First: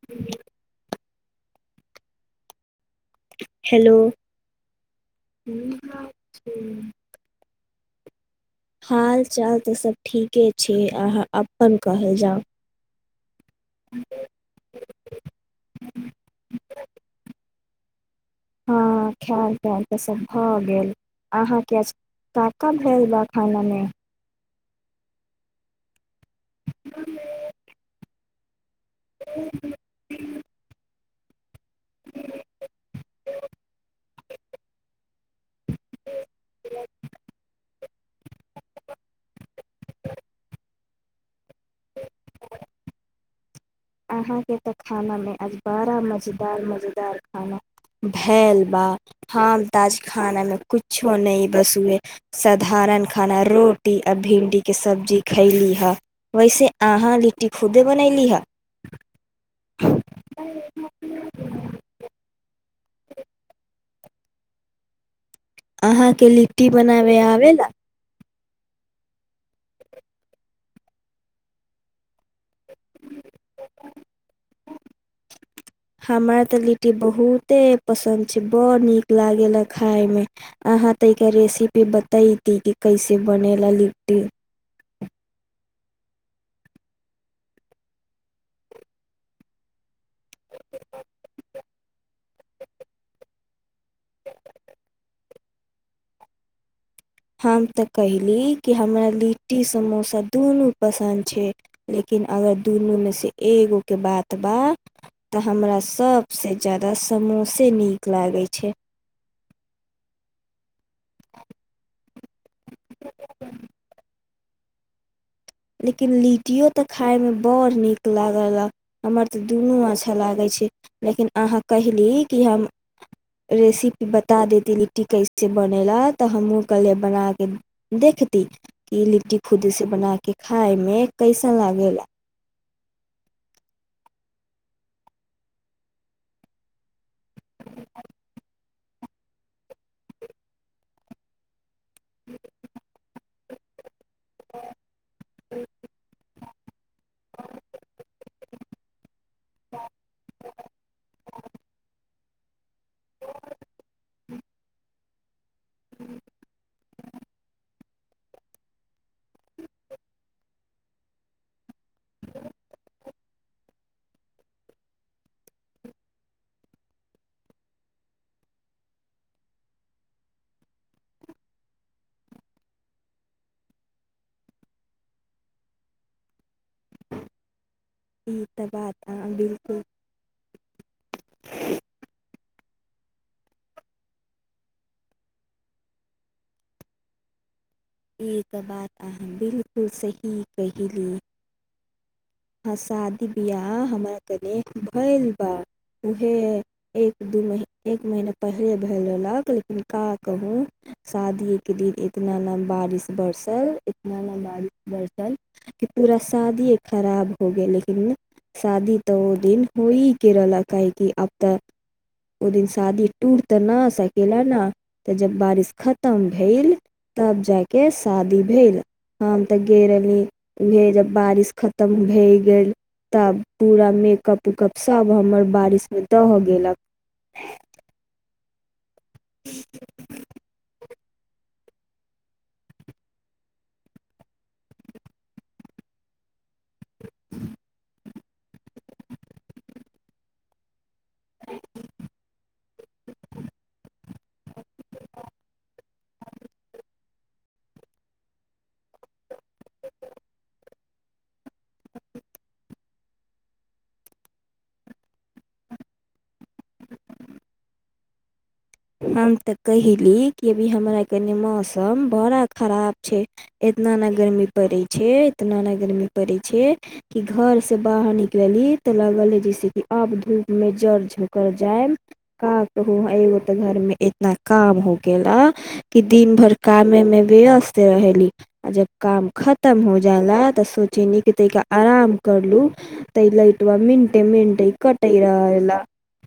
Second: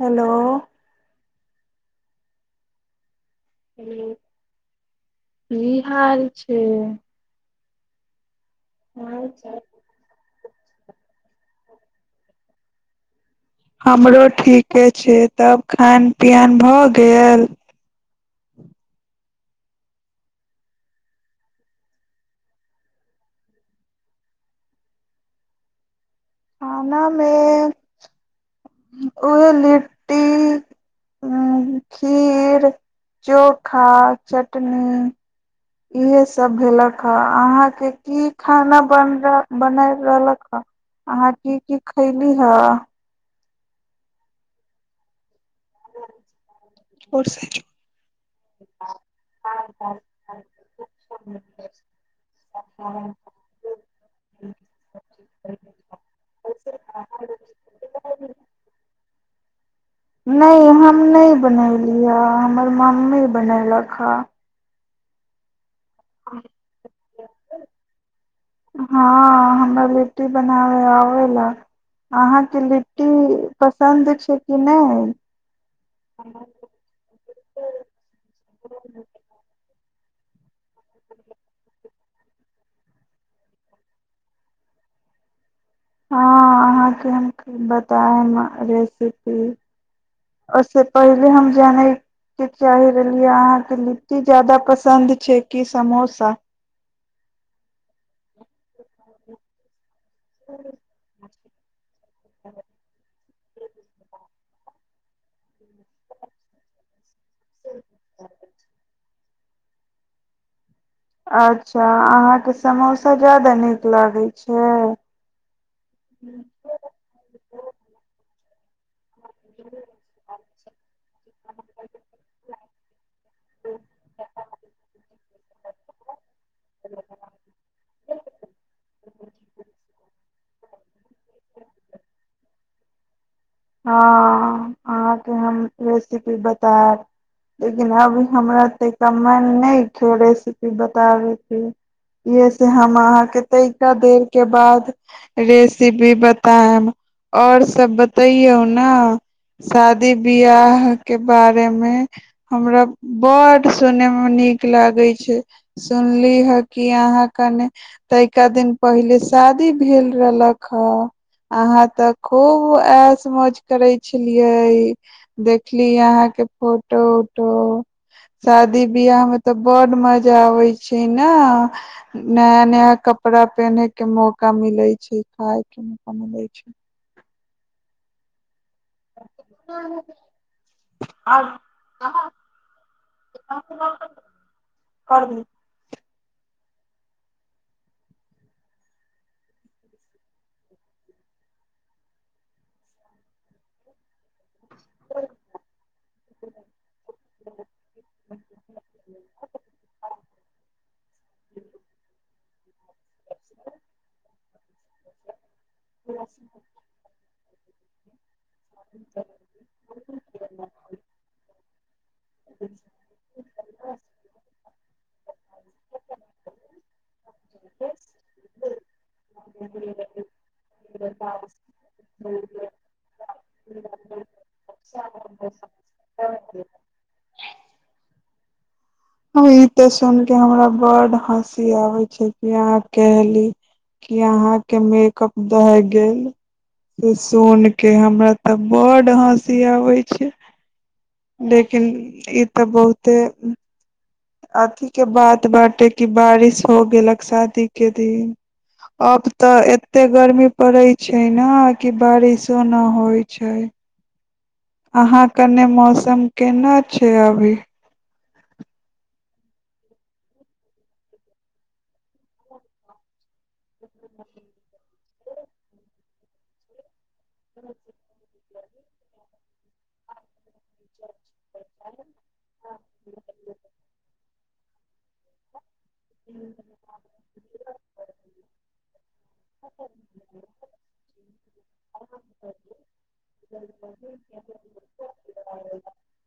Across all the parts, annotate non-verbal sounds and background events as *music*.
Hello hello कि हाल छै हाल चाल तऽ सब ठीके छै छी अहाँ अपन कहल जाउ हमरो ठीके छै तब खान पियान भऽ गेल हँ खायल पियल तऽ सभ भऽ गेल अहाँके आज का का भेल बा खानामे खानामे उहे लिट्टी खीर चोखा चटनी इहे सभ भेलक ह अहाँके की खाना बन रहल बनाय रहलक ह अहाँ कि की खैली हँ अहाँके तऽ खानामे आज बड़ा मजेदार मजेदार खाना भेलै बा हम चालेल ताज चालेल. खाना मे खूप कुछो छान न बस बोललीस. उएह साधारण खाना रोटी आ भिंडी के सब्जी खैली हे वैसे अहा आहार लिट्टी खुदे व्यवस्था बनैली बनवली? ह नहि हम नहि बनैली ह हमरा तऽ मम्मी बनैलक ह अहाँके लिट्टी बनाबै आबे हे हँ हमरा लिट्टी बनाबे आबेला अहाँ नहि हमरा ते लिट्टी बहुते पसन्द छै बड़ नीक लागेला खाय मे अहा तऽ एके रेसिपी बतैती कि कैसे बनेला लिट्टी हँ अहाँके हम बतायब रेसिपी ओहिसँ पहिले हम जानयके चाहि रहलियै अहाँके लिट्टी जादा पसन्द छै कि समोसा हम तऽ कहली कि हमरा लिट्टी समोसा तऽ दुनू पसन्द छै लेकिन अगर दुनू मे से एगो के बात बा तऽ हमरा सभसँ ज्यादा समोसे नीक लागै छै अच्छा अहाँके समोसा ज्यादा नीक लागैत छै हँ लेकिन लिट्टियो तऽ खाय मे बड़ नीक लाग गेला हमर तऽ दुनू अच्छा लागै छै लेकिन अहाँ कहली कि हम रेसिपी बता देती लिट्टी कैसे बनेला तऽ हमहूँ हँ कहलियै बना कऽ देखती कि लिट्टी खुदसँ बना कऽ खाय मे कैसन लागेला हँ अहाँके हम रेसिपी बतायब लेकिन अभी हमरा ते समय नहि छै रेसिपी बताबेके इहे से हम अहाँके तैका देर के बाद रेसिपी बता आओर सब बत बतैयौ ने शादी बियाह के बारेमे हमरा बड सुने में निक लागे छै सुनली हे कि अहाँ कने त एका दिन पहिले शादी भेल रहलक ह अहाँ तऽ खूब एस मौज करे छलिये देखली अहां के फोटो उटो शादी बियाह में तऽ बड मजा आबे छै ने नया नया कपड़ा पेने के मौका मिले छै खाय के मौका मिले छै ह्म आ कर दी एक बात अहाँ बिलकुल सही कली ह शादी बियाह हमर कने भैल बा उहे एक दू मही एक महीना पहिले भ रहलक लेकिन का कहू शादीेके दिन इतनाम बारिश बरसल इतना ना बारिश बरसल कि पूरा शादीेए खराब हो गीले लेकिन साधी त ओ दीन होय करलक काहेकि आब तऽ ओ दिन शादी टूट तऽ न सकेला न तऽ जब बारिश खतम भेल तब जाय के शादी भेल हम तऽ गेलेी उहे जब बारिश खतम भए गेल तब पूरा मेकअप उकअप सभ हमर बारिशमे दहि गेलक ईत सुन के हमरा बड हँसी सी आबे छै कि अहाँ कहली क अहा के मेकअप दह गेल से सुन के हमरा तऽ बड हँसी आबे छै लेकिन ई तऽ बहुते अथीके बात बाँटे कि बारिश हो गेलक शादीके दिन अब तऽ एतेक गर्मी पड़ैत छै ने कि बारिशो नहि होइ छै अहाँ के मौसम केना छै अभी हम तऽ कहिली कि अभी हमरा कनि मौसम बड़ा खराब छै इतना न गर्मी पड़ै छै इतना ने गर्मी पड़ै छै क घर से बाहर निकल लेली तऽ लगल ह जैसेी आब धूप में जड़ झकर जाय का कहु एगो घर मे इतना काम हो गेला कि दिन भर कामे मे वयस्त रहली आ जब काम खतम हो जाला तऽ सोचे न क तै क आराम करलू त इ ल इटब मिंटे मिंटे कटय रह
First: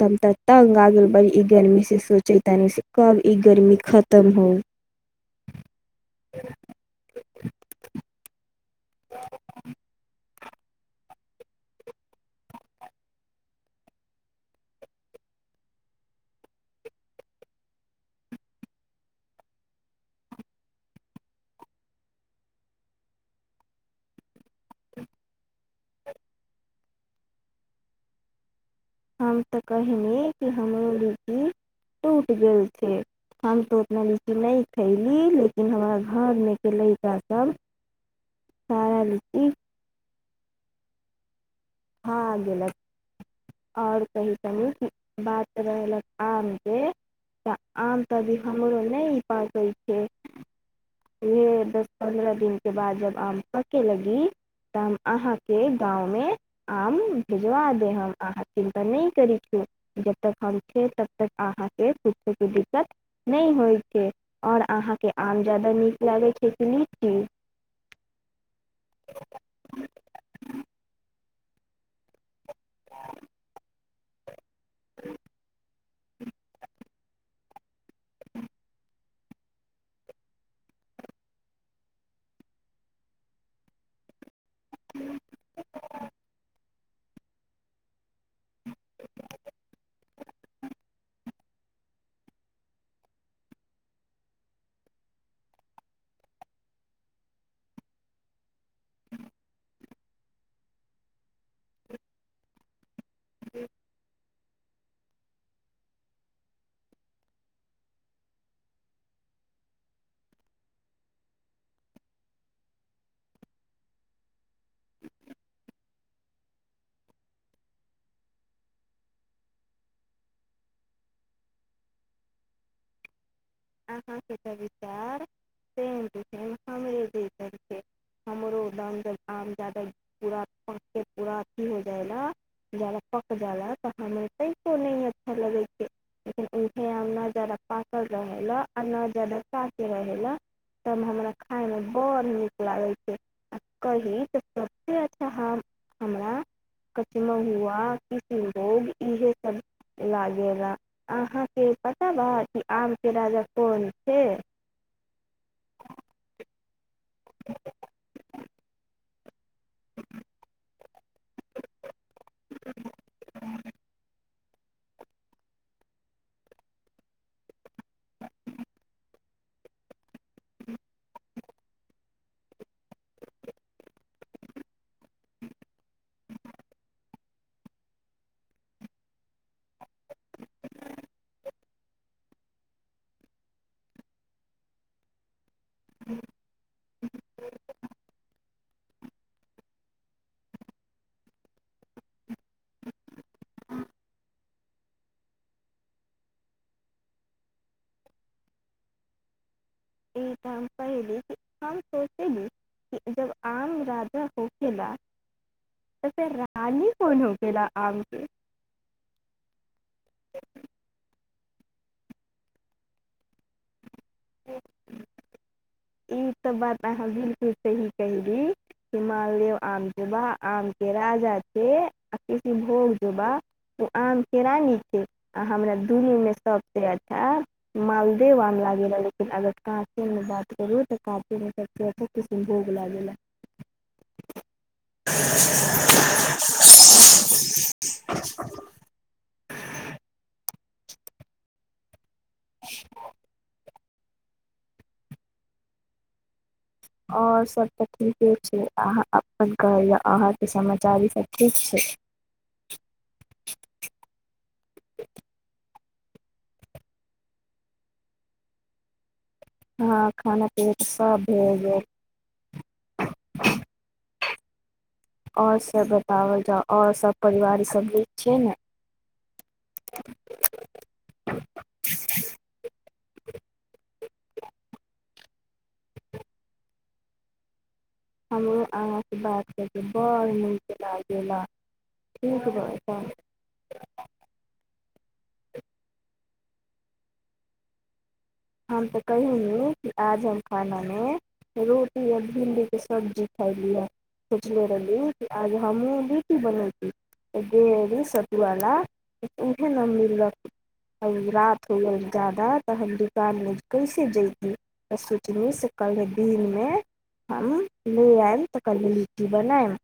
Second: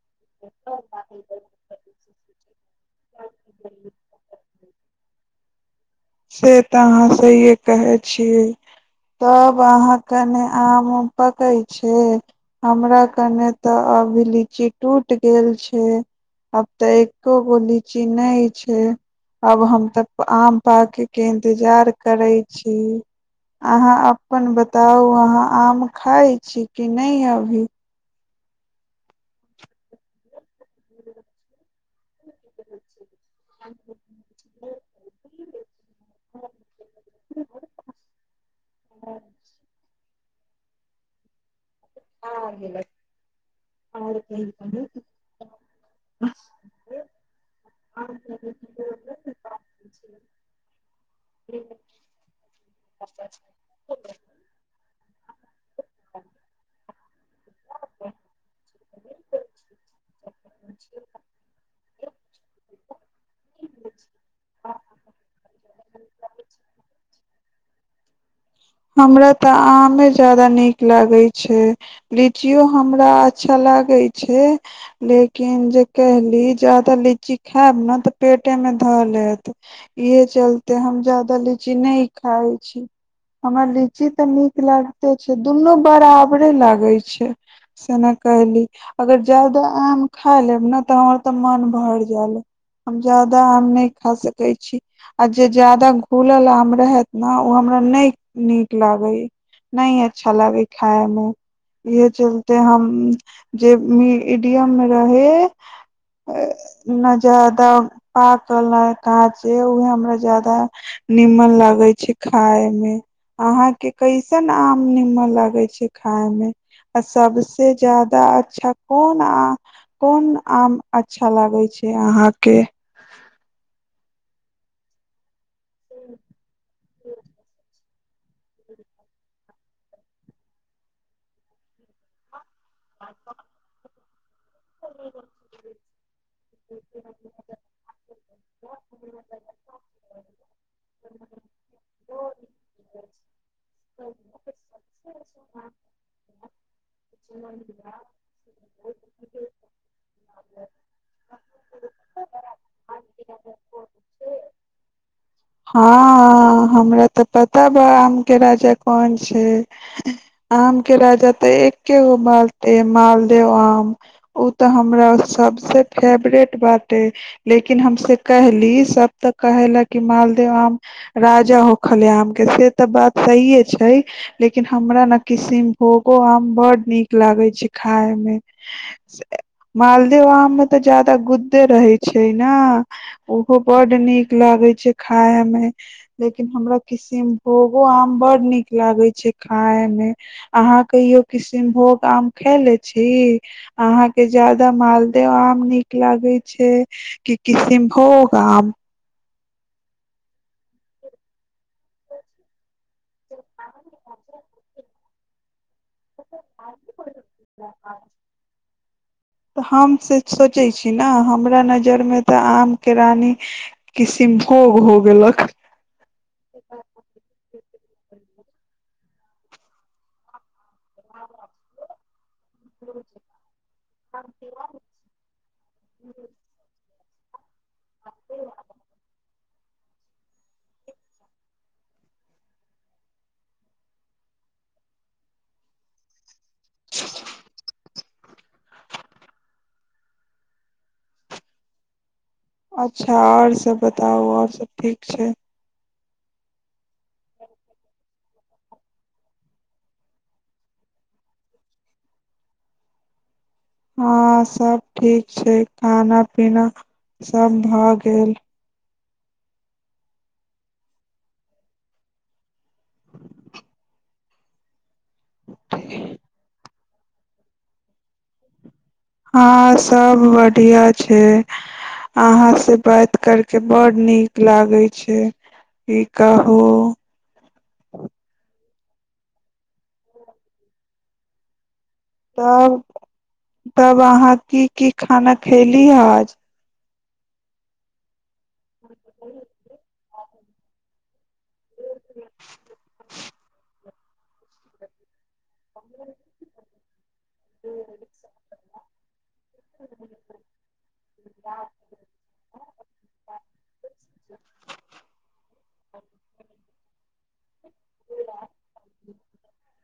तंगग गेलर बड़ी ईन मिसस सोचे तनी से कब ई गर्मी खतम हो से तऽ अहाँ सहिे कहे छीियै तब अहाँ क ने आम उम पक छै हमरा कने ते अभी लीची टूट गेल छै आब तऽ एको गो लीची नहि छै अब हम तऽ आम पाक के इन्तजार करै छी अहाँ अपन बताउ अहाँ आम खाइ छी कि नहि अभी हम तऽ कहहिनेिय कि हमरो लीचकी टूट गेल छै हम तो उतना लीचिन नहि खैली लेकिन इ हमर हाँ घरमेके लड़काभ सारा लीची भा गेलक आओर कहीँ कनी बात रहलक आमके तऽ आम तऽ अभी हमरो नहि पकै छै वह दस पन्द्रह दिनके बाद जब आम पक लगी त अहाँ के गांव मे आम भेजवा दे हम अहाँ चिन्ता नहि करै छी जबतक हम छै तबतक अहाँ के कुछो के दिक्कत नहि होइ छै और अहाँ के आम जादा नीक खती न लीची हमरा तऽ आमे जादा नीक लागे छै ब लिचियो हमरा अच्छा लागे छै लेकिन जे कहली जादा लीची लीची खायब ने तऽ पेटे मे धऽ हत इहे चलते हम जाददा लीची नहि खााय छी हमरा लीची तऽ न लागते छै दुनू बराबरे लागे छै से ने कहली अगर जदाा आम खा लेब ने तऽ हमर तऽ मन भर जाल हम जदाा आम नहि खा सकै छी आ जे जादाा घुलल आम रहत ने ओ हमरा नहि नीक लागे नहि अच्छा लागे खााय मे इहे चलते हम जे मि इ मडियम रहे ने जदाा पाकल ने काँचे उहे हमरा जदाा नीमन लागे छै खाय मे अहाँके कैसन आम निीमन लागै छै खाय मे आ सबसे जादा अच्छा कोन आ कोन आम अच्छा लागै छै अहाँके आ हँ कत विचार से छै हम कर हमरो दाम आम जा पूरा पूरा अथी हो जाइ ने जादा पक जदा तऽ मरतै हं *inaudible* उहे हज साफे रहै ल लागै छै आ कही तऽ सबसे अच्छा हम हमरा कचमहुआ ह *inaudible* किसिनभोग इहे सब लागेला अहाँके पता बा कि आम के राजा कौन थे हँ हमरा तऽ पता बा आम के राजा कोन छै आम के राजा तऽ एके गो बालते मालदेव आम ओ तऽ हमरा सबस फेवरेट बात ह लेकिन हमस कहली सब तऽ कहे ल कि मालद आम राजा होखले आम के से तऽ बात सहिे छै लेकिन हमरा ने किसनभोगो आम बड नीक लागे छै खाय मे मालदेव आम मे तऽ जादाा गुद्दे रहे छै ने ओहो बड नीक लागे छै खाय मे लेकिन हमरा किशनभोगो आम बड नीक लागै छै खाय मे अहाँ कहियो किशनभोग आम खयले छी अहाँके ज्यादा मालदे आम नीक लागै छै कि किशनभोग आम इ त हम पहिले हम सोचेनी कि जब आम आ राजा होखेला *inaudible* त फिर रानी कौन होखेला आम के तऽ हम से सोचै छी ने हमरा नजरिमे तऽ आम के रानी किसिम भोग हो गेलक सब बात अहाँ बिलक स जो बा आम के राजा हँ थे आ किसिनभोग जो बा उ आम के रानी थे आ हमरा दुनु में ह सबसे अच्छा मालदेव आम तऽ कफी नहि *inaudible* अच्छा आओर सभ बताउ आओर सभ ठीक छै और सब तऽ ठीके छै अहाँ अपन कहैयौ अहाँके समाचार ई सब ठीक छै हँ सब ठीक छै खाना पीना सभ भऽ गेल हँ खाना पीैना सब भ गेल आओर से बतावल जाउ आओर सभ परिवार ईसभ भी छियै ने हँ सब बढ़िआं छै अहाँ से बात करके बड़ नीक लागै छै की कहू हमरो अहाँ से बात बड़ नीक लागेला ठीक बा तब तऽ तब अहाँ की की खाना खयली हन हम तऽ कहिनी बै कि आज हम खाना मे रोटी आ भिंडी के सब्जी खैली ह सोचले रहलली आज हमहूँ लिटी बनैती एदेद सतवाला ऽ उएहे ने मम्मी लग आ रात हो गेल ज्यादा तऽ हम दकानमे कैसे जयैती तऽ सोचली से कलिह दिनमे हम ले आयब तऽ कहलै लिट्टी बनायब